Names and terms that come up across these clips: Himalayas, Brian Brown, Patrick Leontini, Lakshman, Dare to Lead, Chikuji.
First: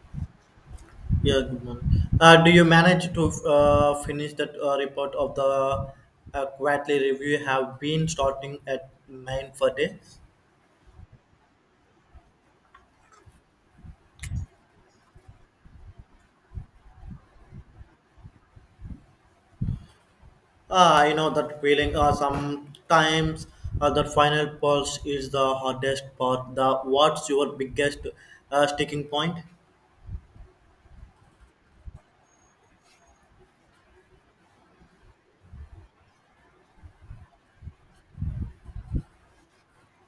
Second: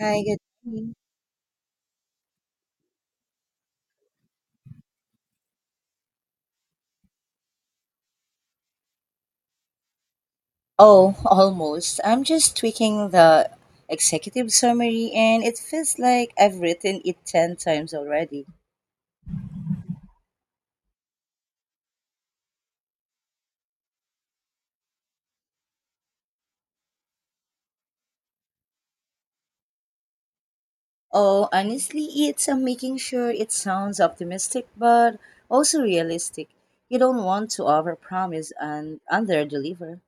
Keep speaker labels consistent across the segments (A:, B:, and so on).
A: Hi, good morning.
B: Yeah, good morning. Do you manage to finish that report of the quarterly review? Have been starting at nine for day.
A: Oh, almost. I'm just tweaking the executive summary and it feels like I've written it 10 times already.
B: I know that feeling. Sometimes that final pulse is the hardest part. The what's your biggest sticking point?
A: Oh, honestly, it's I'm making sure it sounds optimistic but also realistic. You don't want to overpromise and underdeliver.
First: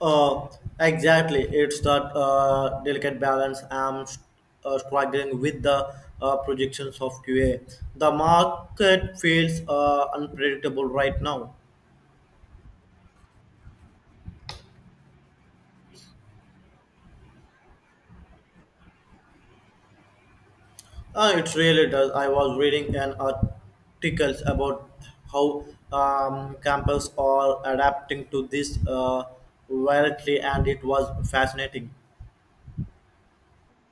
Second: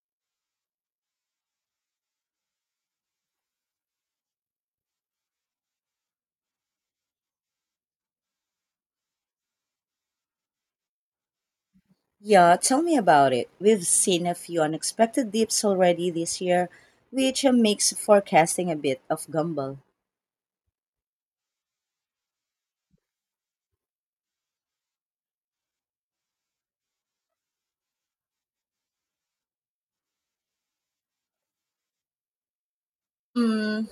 B: Uh, exactly. It's that delicate balance I'm struggling with the projections of QA. The market feels unpredictable right now.
A: Yeah, tell me about it. We've seen a few unexpected dips already this year, which makes forecasting a bit of gamble.
B: It really does. I was reading an articles about how campus are adapting to this volatility, and it was fascinating.
A: Hmm.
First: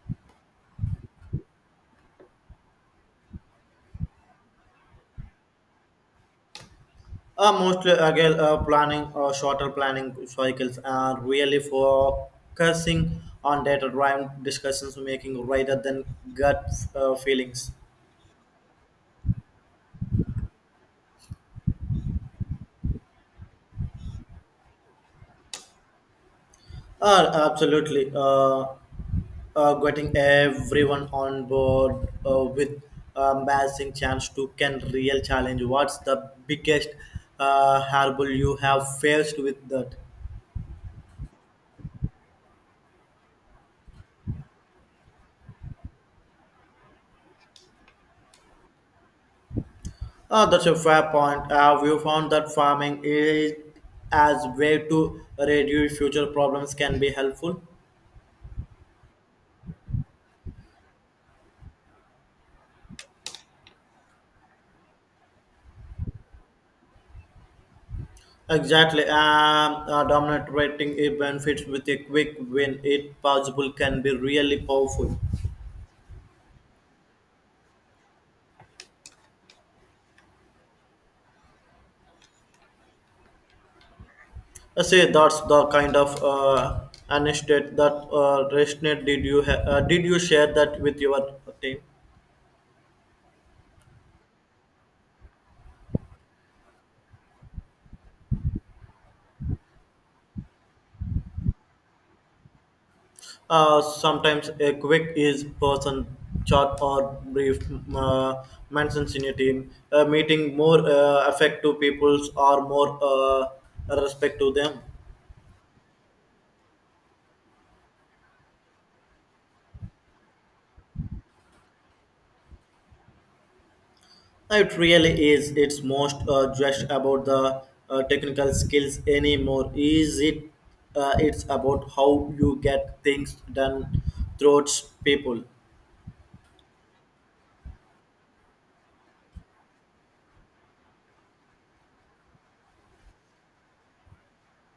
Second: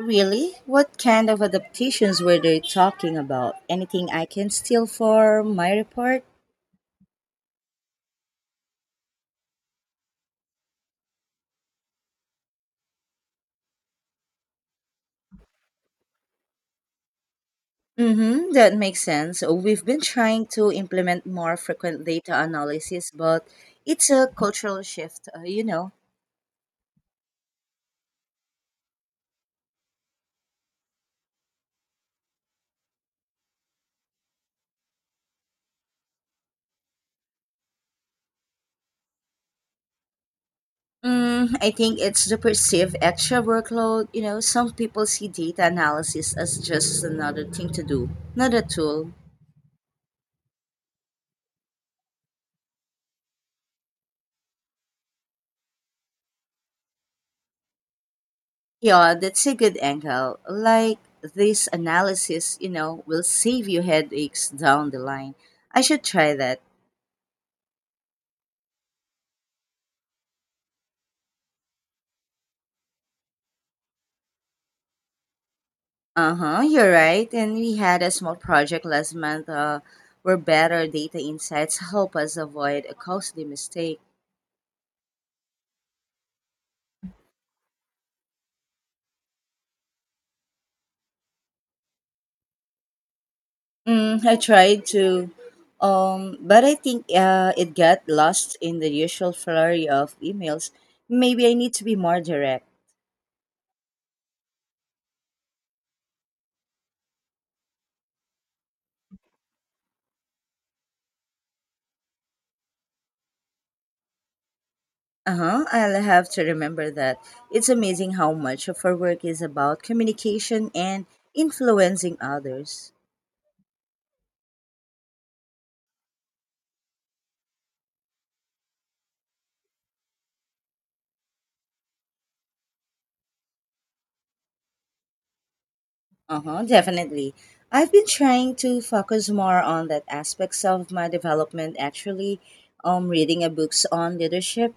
A: Really? What kind of adaptations were they talking about? Anything I can steal for my report?
B: Mostly again planning shorter planning cycles are really focusing on data driven discussions making rather than gut feelings.
A: Mm-hmm, that makes sense. We've been trying to implement more frequent data analysis, but it's a cultural shift.
B: Absolutely, getting everyone on board with a massive chance to can real challenge. What's the biggest hurdle you have faced with that?
A: Mm, I think it's the perceived extra workload. You know, some people see data analysis as just another thing to do, not a tool.
B: That's a fair point. We found that farming is as way to reduce future problems can be helpful.
A: Yeah, that's a good angle. Like this analysis, will save you headaches down the line. I should try that.
B: Exactly. Dominant rating it benefits with a quick win, it possible, can be really powerful.
A: Uh huh, you're right. And we had a small project last month where better data insights help us avoid a costly mistake.
B: I say that's the kind of an estate that ResNet did did you share that with your team?
A: Mm, I tried to, but I think it got lost in the usual flurry of emails. Maybe I need to be more direct.
B: Sometimes a quick is person short or brief mentions in a team. Meeting more effective peoples or more respect to them.
A: Uh-huh. I'll have to remember that. It's amazing how much of our work is about communication and influencing others.
B: It really is. It's most just about the technical skills anymore. Is it? It's about how you get things done throughout people.
A: Uh-huh, definitely. I've been trying to focus more on that aspects of my development actually. Reading a books on leadership.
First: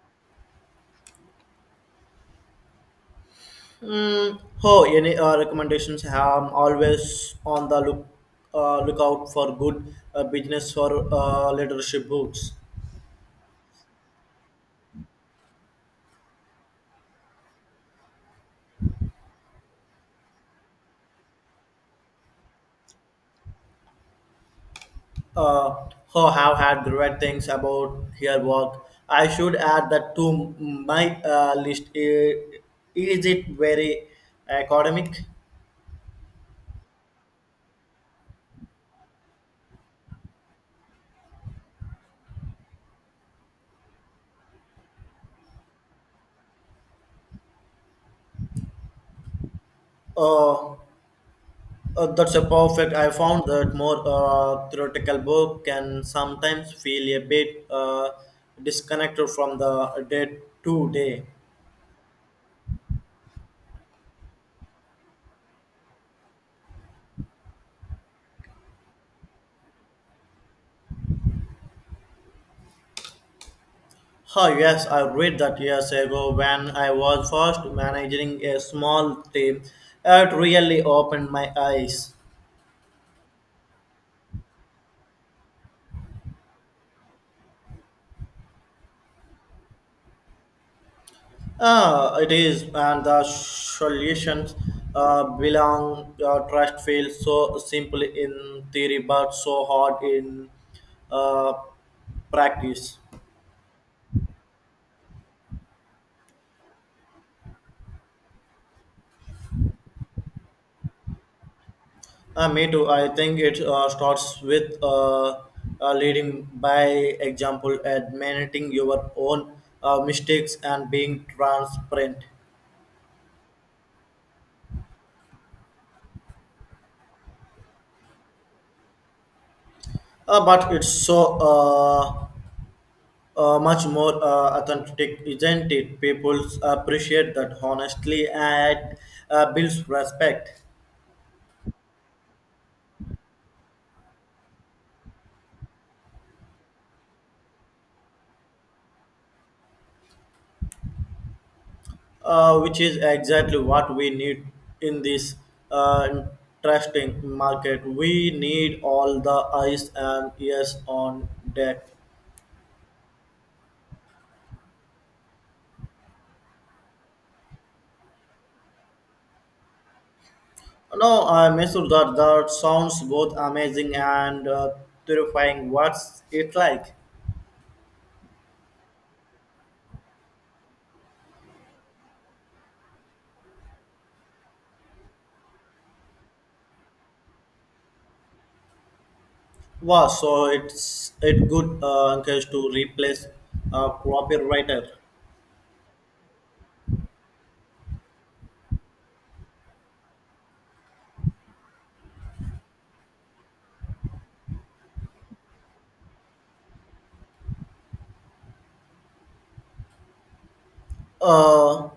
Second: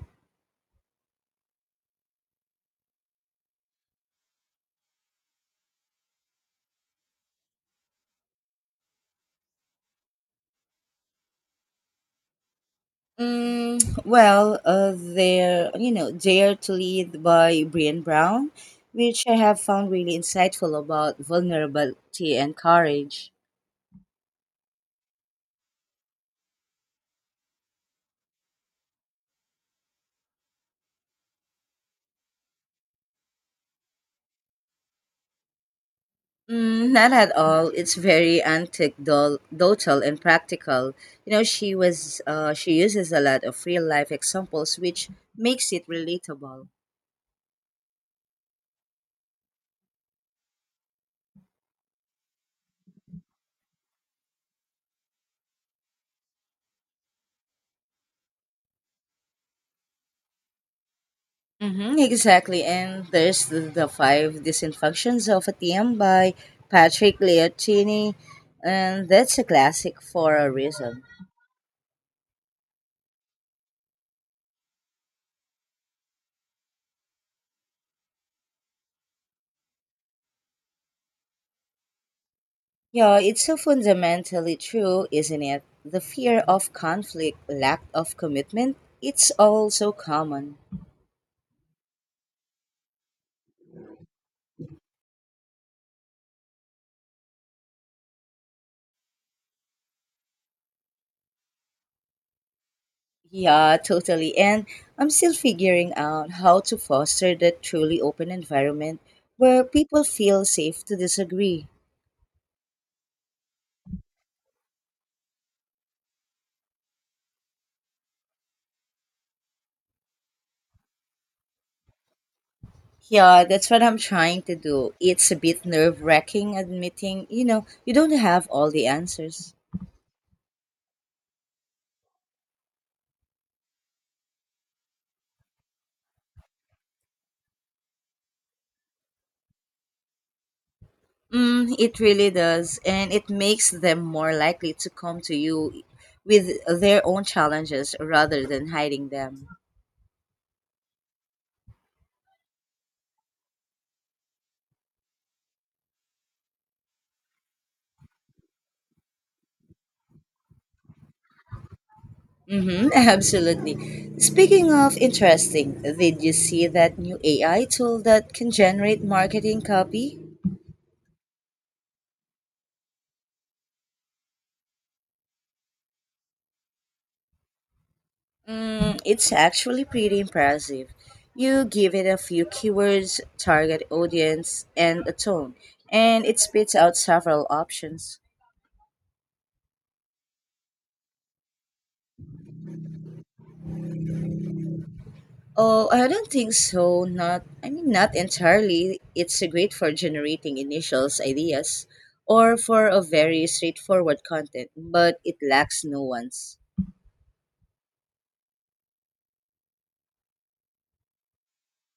B: Mm, oh, any recommendations? I'm always on the lookout for good business or leadership books.
A: Well, there Dare to Lead by Brian Brown, which I have found really insightful about vulnerability and courage.
B: Uh, who have had great things about her work. I should add that to my list. I- Is it very academic?
A: Mm, not at all. It's very anecdotal and practical. You know, she uses a lot of real life examples, which makes it relatable.
B: Uh, that's a perfect. I found that more theoretical book can sometimes feel a bit disconnected from the day to day.
A: Mm-hmm, exactly. And there's the five disinfunctions of a TM by Patrick Leontini, and that's a classic for a reason.
B: Oh, yes, I read that years ago when I was first managing a small team. It really opened my eyes.
A: Yeah, it's so fundamentally true, isn't it? The fear of conflict, lack of commitment, it's all so common.
B: Ah, it is, and the solutions belong. Trust feels so simple in theory, but so hard in uh, practice.
A: Yeah, totally. And I'm still figuring out how to foster that truly open environment where people feel safe to disagree.
B: Me too. I think it starts with leading by example, admitting your own mistakes and being transparent.
A: Yeah, that's what I'm trying to do. It's a bit nerve wracking admitting, you don't have all the answers.
B: But it's so much more authentic, isn't it? People appreciate that honestly and builds respect.
A: Mm, it really does. And it makes them more likely to come to you with their own challenges rather than hiding them.
B: Which is exactly what we need in this uh, interesting market. We need all the eyes and ears on deck.
A: Mm-hmm, absolutely. Speaking of interesting, did you see that new AI tool that can generate marketing copy?
B: No, I'm sure that that sounds both amazing and terrifying. What's it like?
A: Mm, it's actually pretty impressive. You give it a few keywords, target audience, and a tone, and it spits out several options.
B: Wow, so it's it good encourage to replace a copywriter.
A: Oh, I don't think so. Not, I mean, not entirely. It's great for generating initials, ideas, or for a very straightforward content, but it lacks nuance.
B: Uh,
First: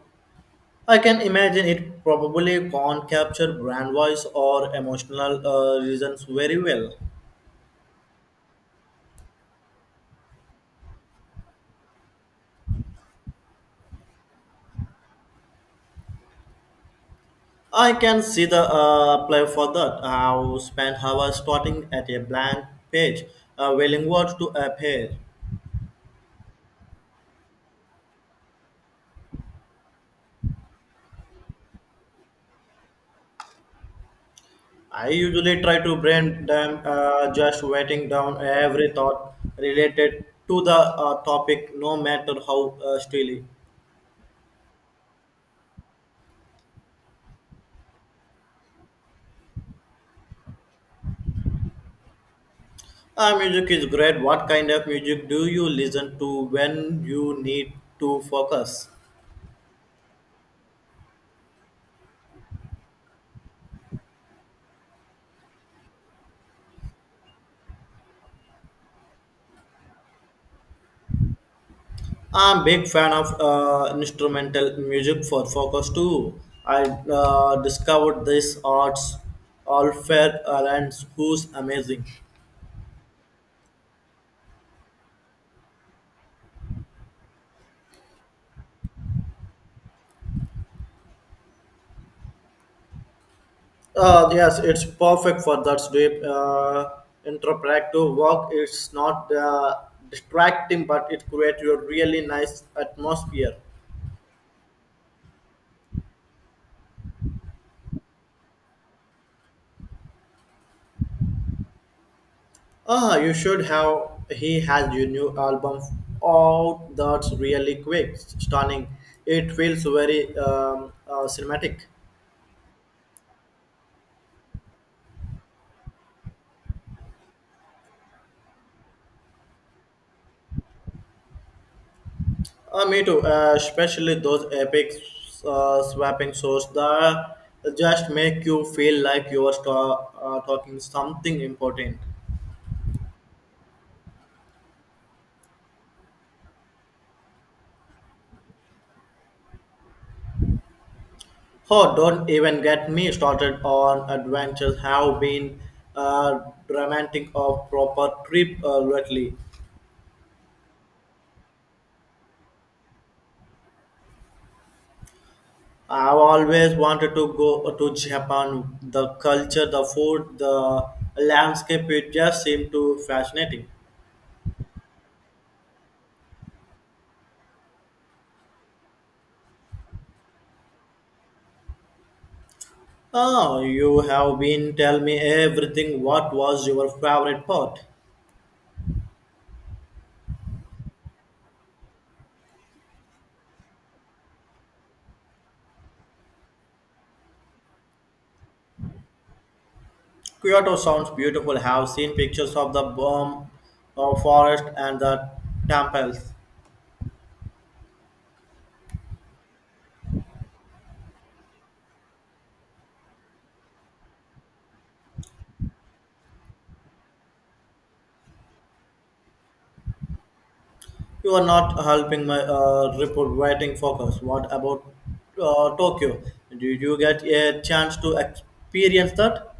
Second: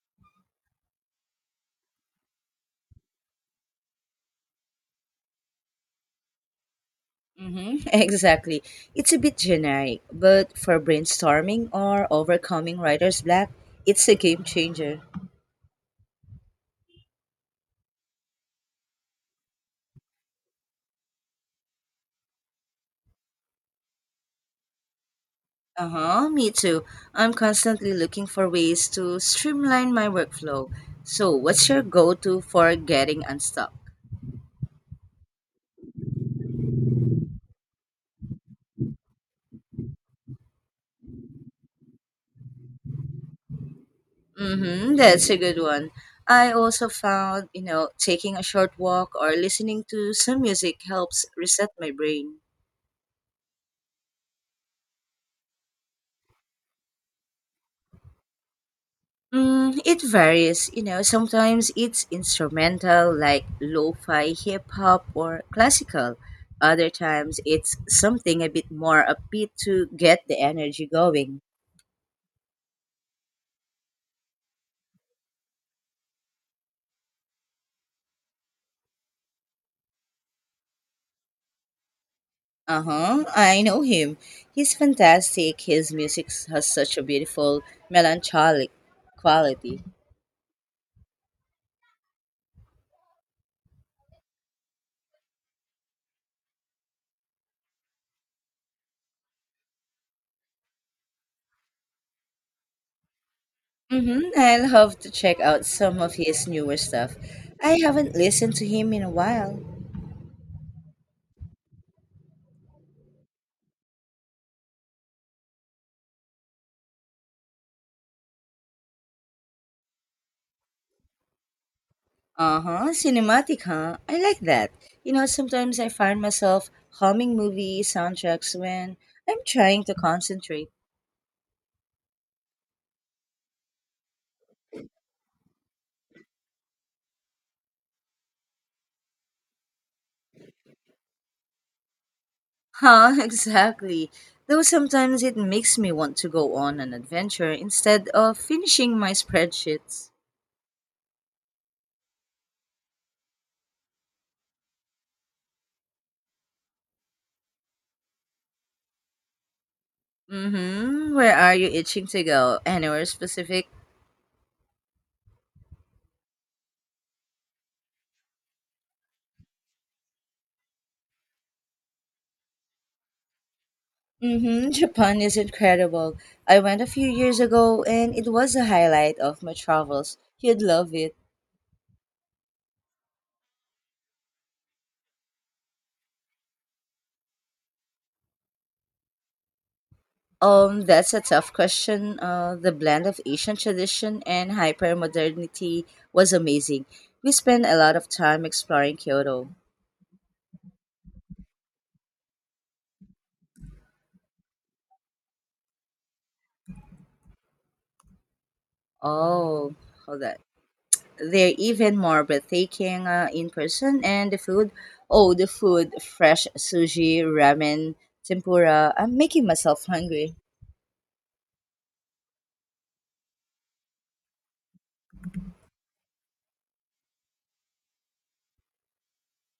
B: I can imagine it probably can't capture brand voice or emotional reasons very well.
A: Mm-hmm, exactly. It's a bit generic, but for brainstorming or overcoming writer's block, it's a game changer.
B: I can see the play for that. I spend hours starting at a blank page, willing words to appear.
A: Uh huh, me too. I'm constantly looking for ways to streamline my workflow. So, what's your go to for getting unstuck?
B: I usually try to brain them, just writing down every thought related to the topic, no matter how silly.
A: Mm-hmm, that's a good one. I also found, taking a short walk or listening to some music helps reset my brain.
B: Music is great. What kind of music do you listen to when you need to focus?
A: Mm, it varies. Sometimes it's instrumental, like lo fi hip hop or classical. Other times it's something a bit more upbeat to get the energy going.
B: I'm big fan of instrumental music for focus too. I discovered this arts all fair and who's amazing.
A: Uh huh, I know him. He's fantastic. His music has such a beautiful, melancholic quality.
B: Yes, it's perfect for that deep interpretive work. It's not distracting, but it creates a really nice atmosphere.
A: Mm-hmm. I'll have to check out some of his newer stuff. I haven't listened to him in a while.
B: Ah, you should have. He has your new album out. That's really quick, stunning. It feels very cinematic.
A: Uh-huh, cinematic, huh? I like that. Sometimes I find myself humming movie soundtracks when I'm trying to concentrate.
B: Me too, especially those epic swapping shows that just make you feel like you are talking something important.
A: Huh, exactly. Though sometimes it makes me want to go on an adventure instead of finishing my spreadsheets.
B: Oh, don't even get me started on adventures have been uh, romantic or proper trip lately.
A: Mm-hmm. Where are you itching to go? Anywhere specific?
B: I've always wanted to go to Japan. The culture, the food, the landscape, it just seemed too fascinating.
A: Mm-hmm. Japan is incredible. I went a few years ago and it was a highlight of my travels. You'd love it.
B: Ah, you have been tell me everything. What was your favorite part?
A: That's a tough question. The blend of Asian tradition and hypermodernity was amazing. We spent a lot of time exploring Kyoto.
B: Kyoto sounds beautiful. Have seen pictures of the bomb of forest and the temples.
A: Oh, hold on. They're even more breathtaking in person, and the food. Oh, the food! Fresh sushi, ramen, tempura. I'm making myself hungry.
B: You are not helping my report writing focus. What about Tokyo? Did you get a chance to experience that?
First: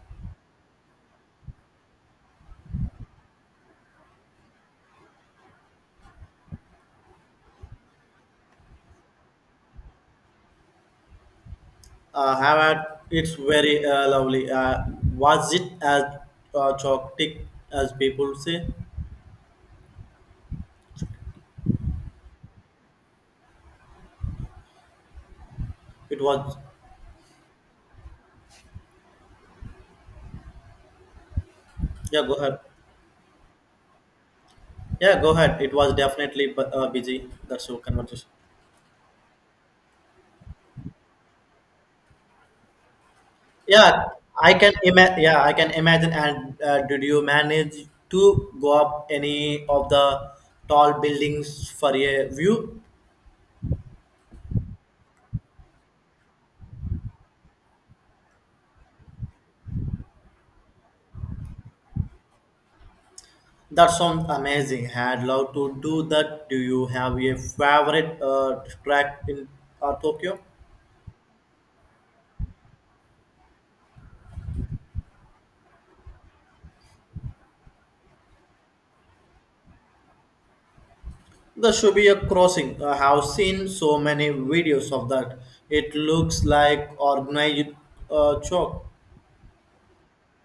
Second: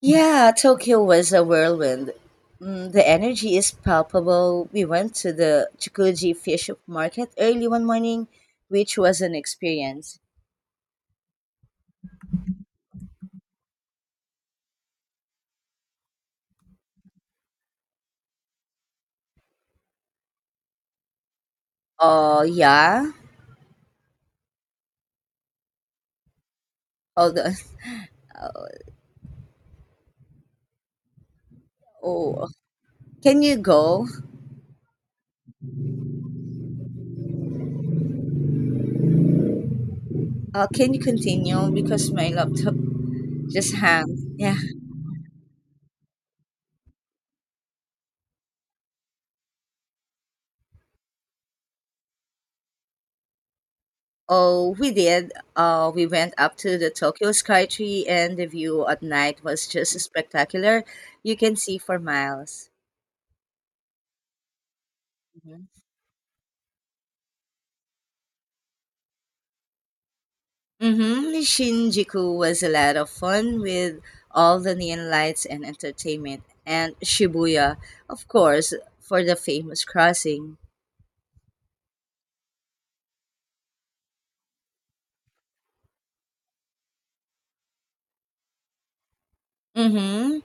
A: Yeah, Tokyo was a whirlwind. The energy is palpable. We went to the Chikuji fish market early one morning, which was an experience.
B: Have had it's very lovely. Was it as chaotic as people say?
A: Oh, yeah.
B: It was.
A: Hold on.
B: Yeah, go
A: Oh,
B: ahead.
A: can you go?
B: Yeah, go ahead. It was definitely busy. That's your conversation.
A: Can you continue? Because my laptop just
B: Yeah,
A: hung.
B: I
A: Yeah.
B: can ima. Yeah, I can imagine. And did you manage to go up any of the tall buildings for a view?
A: Oh, we did. We went up to the Tokyo Skytree, and the view at night was just spectacular. You can see for miles.
B: That sounds amazing. I'd love
A: Mm-hmm.
B: to do that. Do you have a favorite track in Tokyo?
A: Mm-hmm. Shinjuku was a lot of fun with all the neon lights and entertainment, and Shibuya, of course, for the famous crossing.
B: There should be a crossing. I have seen so many videos of that. It looks like organized chalk.
A: Mm-hmm.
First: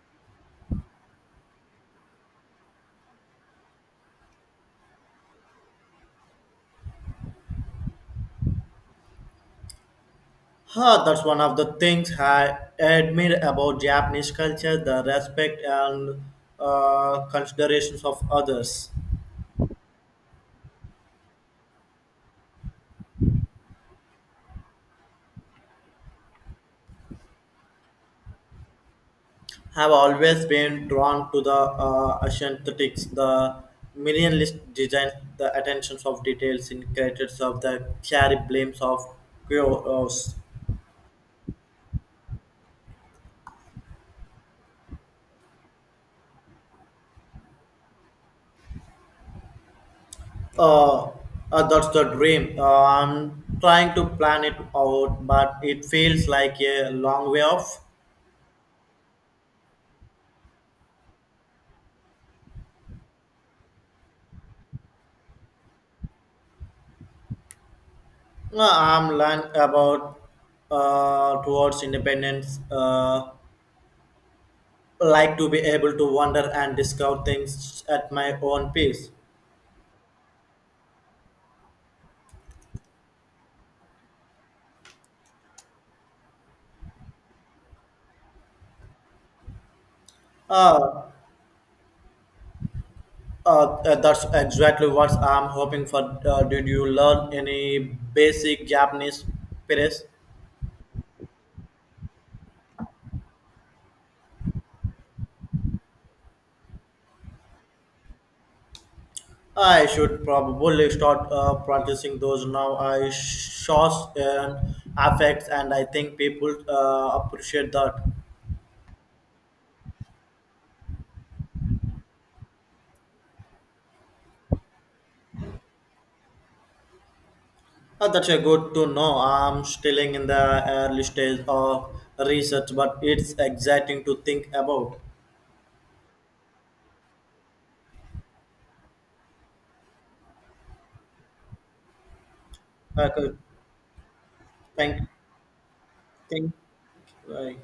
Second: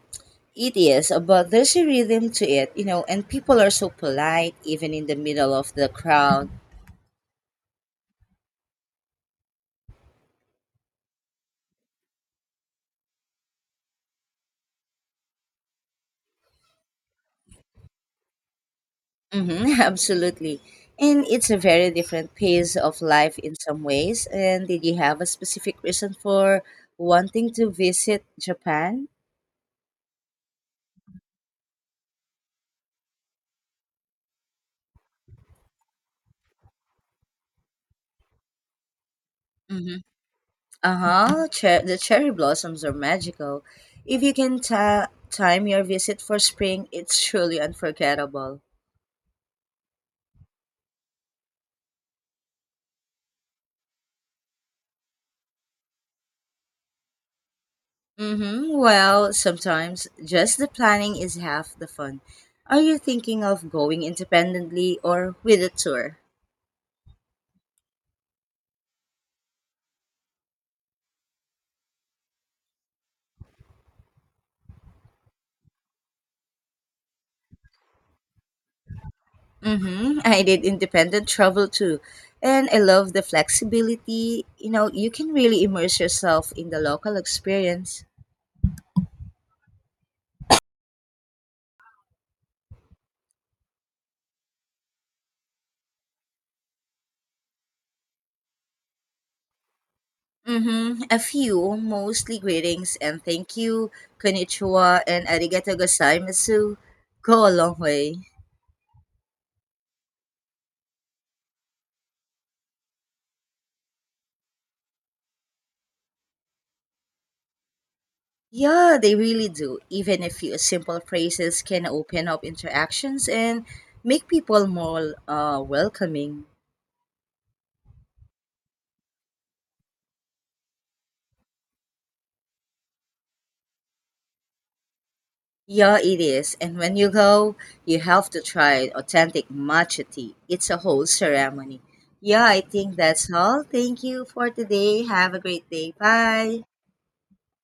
A: It is, but there's a rhythm to it, you know, and people are so polite even in the middle of the crowd.
B: Huh, that's one of the things I admire about Japanese culture the respect and considerations of others.
A: Mm-hmm. Absolutely. And it's a very different pace of life in some ways. And did you have a specific reason for wanting to visit Japan?
B: Have always been drawn to the aesthetics, the minimalist design, the attentions of details in creators of the cherry blames of chaos.
A: Uh huh. The cherry blossoms are magical. If you can time your visit for spring, it's truly unforgettable.
B: Uh, that's the dream. I'm trying to plan it out, but it feels like a long way off.
A: Mm-hmm. Well, sometimes just the planning is half the fun. Are you thinking of going independently or with a tour?
B: No, I'm learning about towards independence, like to be able to wander and discover things at my own pace.
A: Mm-hmm. I did independent travel too, and I love the flexibility. You know, you can really immerse yourself in the local experience.
B: Uh, that's exactly what I'm hoping for. Did you learn any basic Japanese phrase?
A: Mm-hmm. A few, mostly greetings and thank you, konnichiwa, and arigato gozaimasu go a long way.
B: I should probably start practicing those now. I shows and affects, and I think people appreciate that.
A: Yeah, they really do. Even a few simple phrases can open up interactions and make people more welcoming.
B: That's a good to know. I'm still in the early stage of research, but it's exciting to think about.
A: Yeah, it is. And when you go, you have to try authentic matcha tea. It's a whole ceremony. Yeah, I think
B: Uh,
A: that's all. Thank you for today.
B: thank.
A: Have a great day.
B: think,
A: Bye.
B: right.